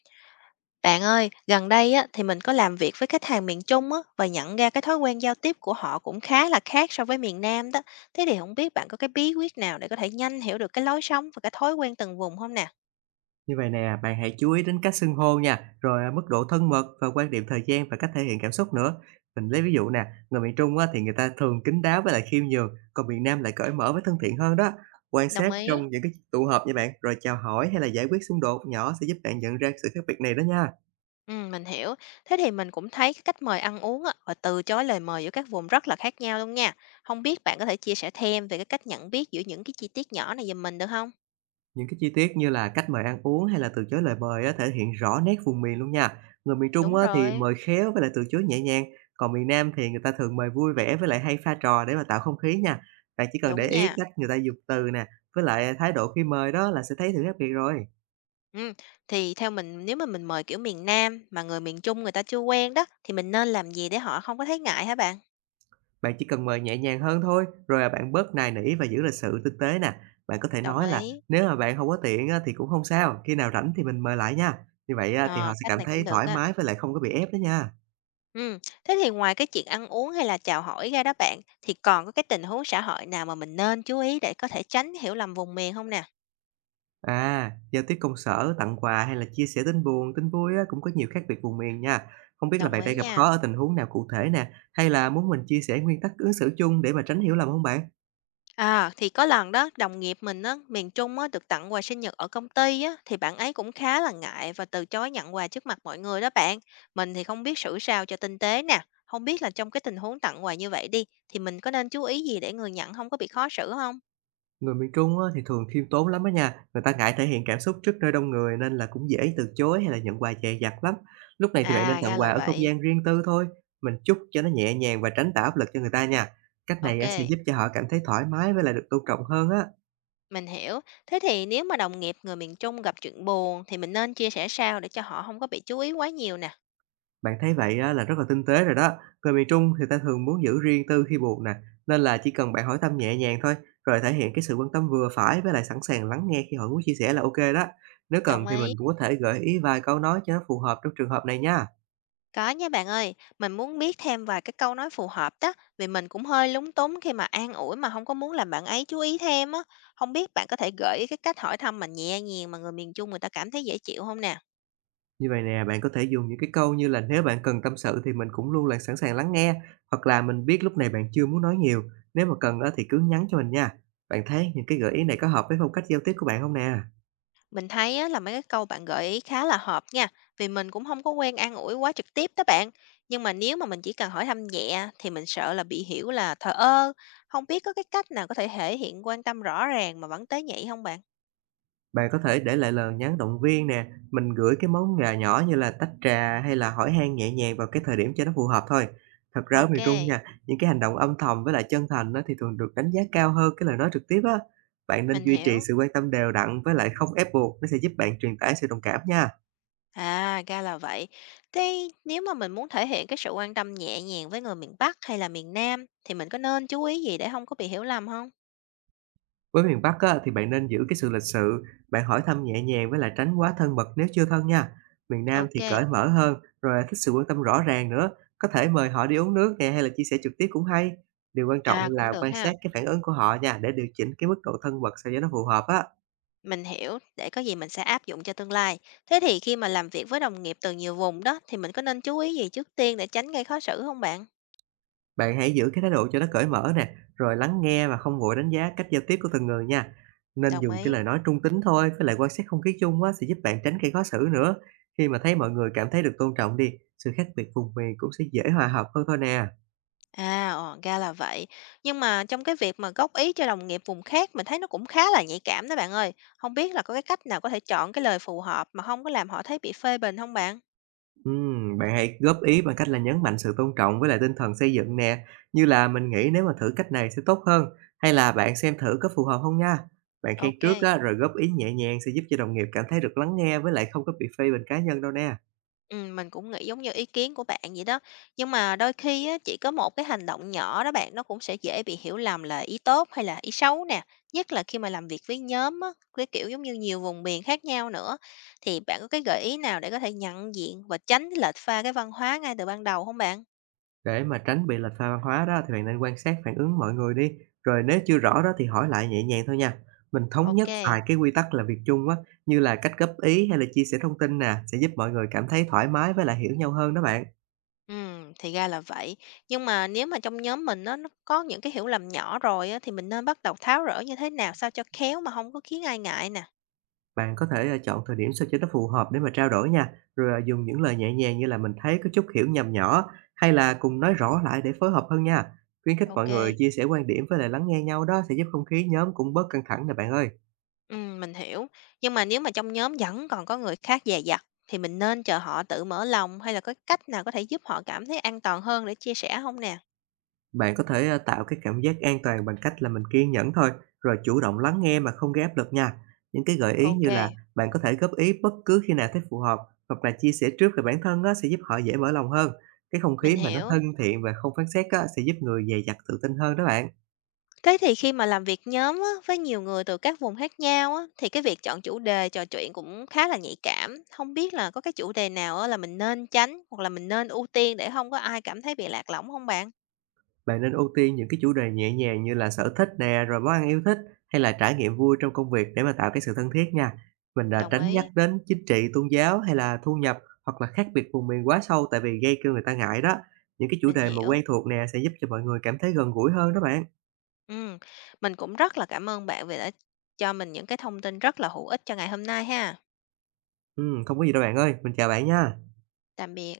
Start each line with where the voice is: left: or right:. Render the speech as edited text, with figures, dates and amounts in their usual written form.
left: Bạn ơi, gần đây á, thì mình có làm việc với khách hàng miền Trung á, và nhận ra cái thói quen giao tiếp của họ cũng khá là khác so với miền Nam đó. Thế thì không biết bạn có cái bí quyết nào để có thể nhanh hiểu được cái lối sống và cái thói quen từng vùng không nè?
right: Như vậy nè, bạn hãy chú ý đến cách xưng hô nha, rồi, mức độ thân mật và quan điểm thời gian và cách thể hiện cảm xúc nữa. Mình lấy ví dụ nè, người miền Trung á thì người ta thường kín đáo với lại khiêm nhường, còn miền Nam lại cởi mở với thân thiện hơn đó. Quan
left: Đồng
right: sát
left: ý.
right: trong những cái tụ họp nha bạn, rồi chào hỏi hay là giải quyết xung đột nhỏ sẽ giúp bạn nhận ra sự khác biệt này đó nha.
left: Ừ, mình hiểu. Thế thì mình cũng thấy cái cách mời ăn uống á, và từ chối lời mời giữa các vùng rất là khác nhau luôn nha. Không biết bạn có thể chia sẻ thêm về cái cách nhận biết giữa những cái chi tiết nhỏ này giùm mình được không?
right: Những cái chi tiết như là cách mời ăn uống hay là từ chối lời mời á, thể hiện rõ nét vùng miền luôn nha. Người miền Trung
left: Đúng
right: á, thì
left: rồi,
right: mời khéo với lại từ chối nhẹ nhàng, còn miền Nam thì người ta thường mời vui vẻ với lại hay pha trò để mà tạo không khí nha. Bạn chỉ cần
left: đúng
right: để ý
left: nha.
right: cách người ta dùng từ nè, với lại thái độ khi mời đó là sẽ thấy sự khác biệt rồi.
left: Ừm, thì theo mình nếu mà mình mời, kiểu, miền Nam mà người miền Trung người ta chưa quen đó, thì mình nên làm gì để họ không có thấy ngại hả bạn?
right: Bạn chỉ cần mời nhẹ nhàng hơn thôi, rồi là bạn bớt nài nỉ và giữ lịch sự tinh tế nè. Bạn có thể
left: Đồng
right: nói là
left: ý.
right: nếu mà bạn không có tiện á, thì cũng không sao, khi nào rảnh thì mình mời lại nha. Như vậy á, thì họ
left: Ờ,
right: sẽ
left: cách
right: cảm
left: này cũng
right: thấy
left: được
right: thoải
left: á.
right: mái với lại không có bị ép đó nha.
left: Ừm, thế thì ngoài cái chuyện ăn uống hay là chào hỏi ra đó bạn, thì còn có cái tình huống xã hội nào mà mình nên chú ý để có thể tránh hiểu lầm vùng miền không nè?
right: À, giao tiếp công sở, tặng quà hay là chia sẻ tin buồn, tin vui á, cũng có nhiều khác biệt vùng miền nha. Không biết là
left: Đồng
right: bạn
left: ý
right: đang gặp khó
left: nha.
right: ở tình huống nào cụ thể nè, hay là muốn mình chia sẻ nguyên tắc ứng xử chung để mà tránh hiểu lầm không bạn?
left: À, thì có lần đó, đồng nghiệp mình á, miền Trung á, được tặng quà sinh nhật ở công ty á, thì bạn ấy cũng khá là ngại và từ chối nhận quà trước mặt mọi người đó bạn. Mình thì không biết xử sao cho tinh tế nè. Không biết là trong cái tình huống tặng quà như vậy đi, thì mình có nên chú ý gì để người nhận không có bị khó xử không?
right: Người miền Trung á, thì thường khiêm tốn lắm á nha, người ta ngại thể hiện cảm xúc trước nơi đông người nên là cũng dễ từ chối hay là nhận quà dè dặt lắm. Lúc này thì bạn nên
left: À, ra
right: tặng quà
left: là
right: ở không
left: vậy.
right: gian riêng tư thôi, mình chúc cho nó nhẹ nhàng và tránh tạo áp lực cho người ta nha. Cách này
left: OK,
right: á, sẽ giúp cho họ cảm thấy thoải mái với lại được tôn trọng hơn á.
left: mình hiểu. Thế thì nếu mà đồng nghiệp người miền Trung gặp chuyện buồn, thì mình nên chia sẻ sao để cho họ không có bị chú ý quá nhiều nè.
right: Bạn thấy vậy á là rất là tinh tế rồi đó. Người miền Trung thì ta thường muốn giữ riêng tư khi buồn nè, nên là chỉ cần bạn hỏi thăm nhẹ nhàng thôi, rồi thể hiện cái sự quan tâm vừa phải với lại sẵn sàng lắng nghe khi họ muốn chia sẻ là OK đó. Nếu cần
left: Đồng
right: thì
left: ý.
right: mình cũng có thể gợi ý vài câu nói cho nó phù hợp trong trường hợp này nha.
left: Có nha bạn ơi, mình muốn biết thêm vài cái câu nói phù hợp đó, vì mình cũng hơi lúng túng khi mà an ủi mà không có muốn làm bạn ấy chú ý thêm á. Không biết bạn có thể gợi ý cái cách hỏi thăm mà nhẹ nhàng mà người miền Trung người ta cảm thấy dễ chịu không nè?
right: Như vậy nè, bạn có thể dùng những cái câu như là nếu bạn cần tâm sự thì mình cũng luôn là sẵn sàng lắng nghe, hoặc là mình biết lúc này bạn chưa muốn nói nhiều, nếu mà cần á thì cứ nhắn cho mình nha. Bạn thấy những cái gợi ý này có hợp với phong cách giao tiếp của bạn không nè?
left: Mình thấy á, là mấy cái câu bạn gợi ý khá là hợp nha, vì mình cũng không có quen an ủi quá trực tiếp đó bạn. Nhưng mà nếu mà mình chỉ cần hỏi thăm nhẹ thì mình sợ là bị hiểu là thờ ơ. Không biết có cái cách nào có thể thể hiện quan tâm rõ ràng mà vẫn tế nhị không bạn?
right: Bạn có thể để lại lời nhắn động viên nè, mình gửi cái món quà nhỏ như là tách trà hay là hỏi han nhẹ nhàng vào cái thời điểm cho nó phù hợp thôi. Thật ra ở
left: OK,
right: miền Trung nha, những cái hành động âm thầm với lại chân thành á, thì thường được đánh giá cao hơn cái lời nói trực tiếp á. Bạn nên
left: mình
right: duy trì
left: hiểu.
right: sự quan tâm đều đặn với lại không ép buộc, nó sẽ giúp bạn truyền tải sự đồng cảm nha.
left: À, ra là vậy. Thế nếu mà mình muốn thể hiện cái sự quan tâm nhẹ nhàng với người miền Bắc hay là miền Nam thì mình có nên chú ý gì để không có bị hiểu lầm không?
right: Với miền Bắc á, thì bạn nên giữ cái sự lịch sự, bạn hỏi thăm nhẹ nhàng với lại tránh quá thân mật nếu chưa thân nha. Miền Nam thì
left: OK.
right: cởi mở hơn, rồi là thích sự quan tâm rõ ràng nữa. Có thể mời họ đi uống nước nè hay là chia sẻ trực tiếp cũng hay. Điều quan trọng
left: À, cũng
right: là
left: được
right: quan
left: ha.
right: sát cái phản ứng của họ nha để điều chỉnh cái mức độ thân mật sao cho nó phù hợp á.
left: Mình hiểu, để có gì mình sẽ áp dụng cho tương lai. Thế thì khi mà làm việc với đồng nghiệp từ nhiều vùng đó thì mình có nên chú ý gì trước tiên để tránh gây khó xử không bạn?
right: Bạn hãy giữ cái thái độ cho nó cởi mở nè, rồi lắng nghe mà không vội đánh giá cách giao tiếp của từng người nha. Nên
left: Đồng
right: dùng cái
left: ý.
right: lời nói trung tính thôi, với lại quan sát không khí chung á, sẽ giúp bạn tránh gây khó xử nữa. Khi mà thấy mọi người cảm thấy được tôn trọng đi, sự khác biệt vùng miền cũng sẽ dễ hòa hợp hơn thôi nè.
left: À, ồ, ra là vậy. Nhưng mà trong cái việc mà góp ý cho đồng nghiệp vùng khác mình thấy nó cũng khá là nhạy cảm đó bạn ơi. Không biết là có cái cách nào có thể chọn cái lời phù hợp mà không có làm họ thấy bị phê bình không bạn?
right: Bạn hãy góp ý bằng cách là nhấn mạnh sự tôn trọng với lại tinh thần xây dựng nè, như là mình nghĩ nếu mà thử cách này sẽ tốt hơn, hay là bạn xem thử có phù hợp không nha. Bạn khen
left: OK, kê.
right: trước á, rồi góp ý nhẹ nhàng sẽ giúp cho đồng nghiệp cảm thấy được lắng nghe với lại không có bị phê bình cá nhân đâu nè.
left: Mình cũng nghĩ giống như ý kiến của bạn vậy đó. Nhưng mà đôi khi á, chỉ có một cái hành động nhỏ đó bạn, nó cũng sẽ dễ bị hiểu lầm là ý tốt hay là ý xấu nè, nhất là khi mà làm việc với nhóm á, cái kiểu giống như nhiều vùng miền khác nhau nữa. Thì bạn có cái gợi ý nào để có thể nhận diện và tránh cái lệch pha cái văn hóa ngay từ ban đầu không bạn?
right: Để mà tránh bị lệch pha văn hóa đó thì bạn nên quan sát phản ứng mọi người đi, rồi nếu chưa rõ đó thì hỏi lại nhẹ nhàng thôi nha. Mình thống
left: OK,
right: nhất
left: kê,
right: vài cái quy tắc làm việc chung á, như là cách góp ý hay là chia sẻ thông tin nè, sẽ giúp mọi người cảm thấy thoải mái với lại hiểu nhau hơn đó bạn.
left: thì ra là vậy. Nhưng mà nếu mà trong nhóm mình á, nó có những cái hiểu lầm nhỏ rồi á, thì mình nên bắt đầu tháo rỡ như thế nào sao cho khéo mà không có khiến ai ngại nè?
right: Bạn có thể, chọn thời điểm sao cho nó phù hợp để mà trao đổi nha, rồi, dùng những lời nhẹ nhàng như là "Mình thấy có chút hiểu nhầm nhỏ" hay là "Cùng nói rõ lại để phối hợp hơn nha." Khuyến khích mọi người
left: OK.
right: chia sẻ quan điểm với lại lắng nghe nhau đó sẽ giúp không khí nhóm cũng bớt căng thẳng nè bạn ơi.
left: Mình hiểu. Nhưng mà nếu mà trong nhóm vẫn còn có người khác dè dặt thì mình nên chờ họ tự mở lòng hay là có cách nào có thể giúp họ cảm thấy an toàn hơn để chia sẻ không nè?
right: Bạn có thể, tạo cái cảm giác an toàn bằng cách là mình kiên nhẫn thôi, rồi chủ động lắng nghe mà không gây áp lực nha. Những cái gợi ý như là
left: OK,
right: bạn có thể góp ý bất cứ khi nào thấy phù hợp, hoặc là chia sẻ trước về bản thân á, sẽ giúp họ dễ mở lòng hơn. Cái không
left: mình
right: khí mà nó thân
left: hiểu.
right: thiện và không phán xét á, sẽ giúp người dè dặt tự tin hơn đó bạn.
left: Thế thì khi mà làm việc nhóm á, với nhiều người từ các vùng khác nhau á, thì cái việc chọn chủ đề trò chuyện cũng khá là nhạy cảm. Không biết là có cái chủ đề nào á là mình nên tránh hoặc là mình nên ưu tiên để không có ai cảm thấy bị lạc lõng không bạn?
right: Bạn nên ưu tiên những cái chủ đề nhẹ nhàng như là sở thích nè, rồi món ăn yêu thích hay là trải nghiệm vui trong công việc để mà tạo cái sự thân thiết nha. Mình là
left: Đồng
right: tránh nhắc
left: ý,
right: đến chính trị, tôn giáo hay là thu nhập hoặc là khác biệt vùng miền quá sâu tại vì gây cho người ta ngại đó. Những cái chủ
left: mình
right: đề mà
left: hiểu.
right: quen thuộc nè sẽ giúp cho mọi người cảm thấy gần gũi hơn đó bạn.
left: Ừm, mình cũng rất là cảm ơn bạn vì đã cho mình những cái thông tin rất là hữu ích cho ngày hôm nay ha.
right: Ừ, không có gì đâu bạn ơi, mình chào bạn nha.
left: Tạm biệt.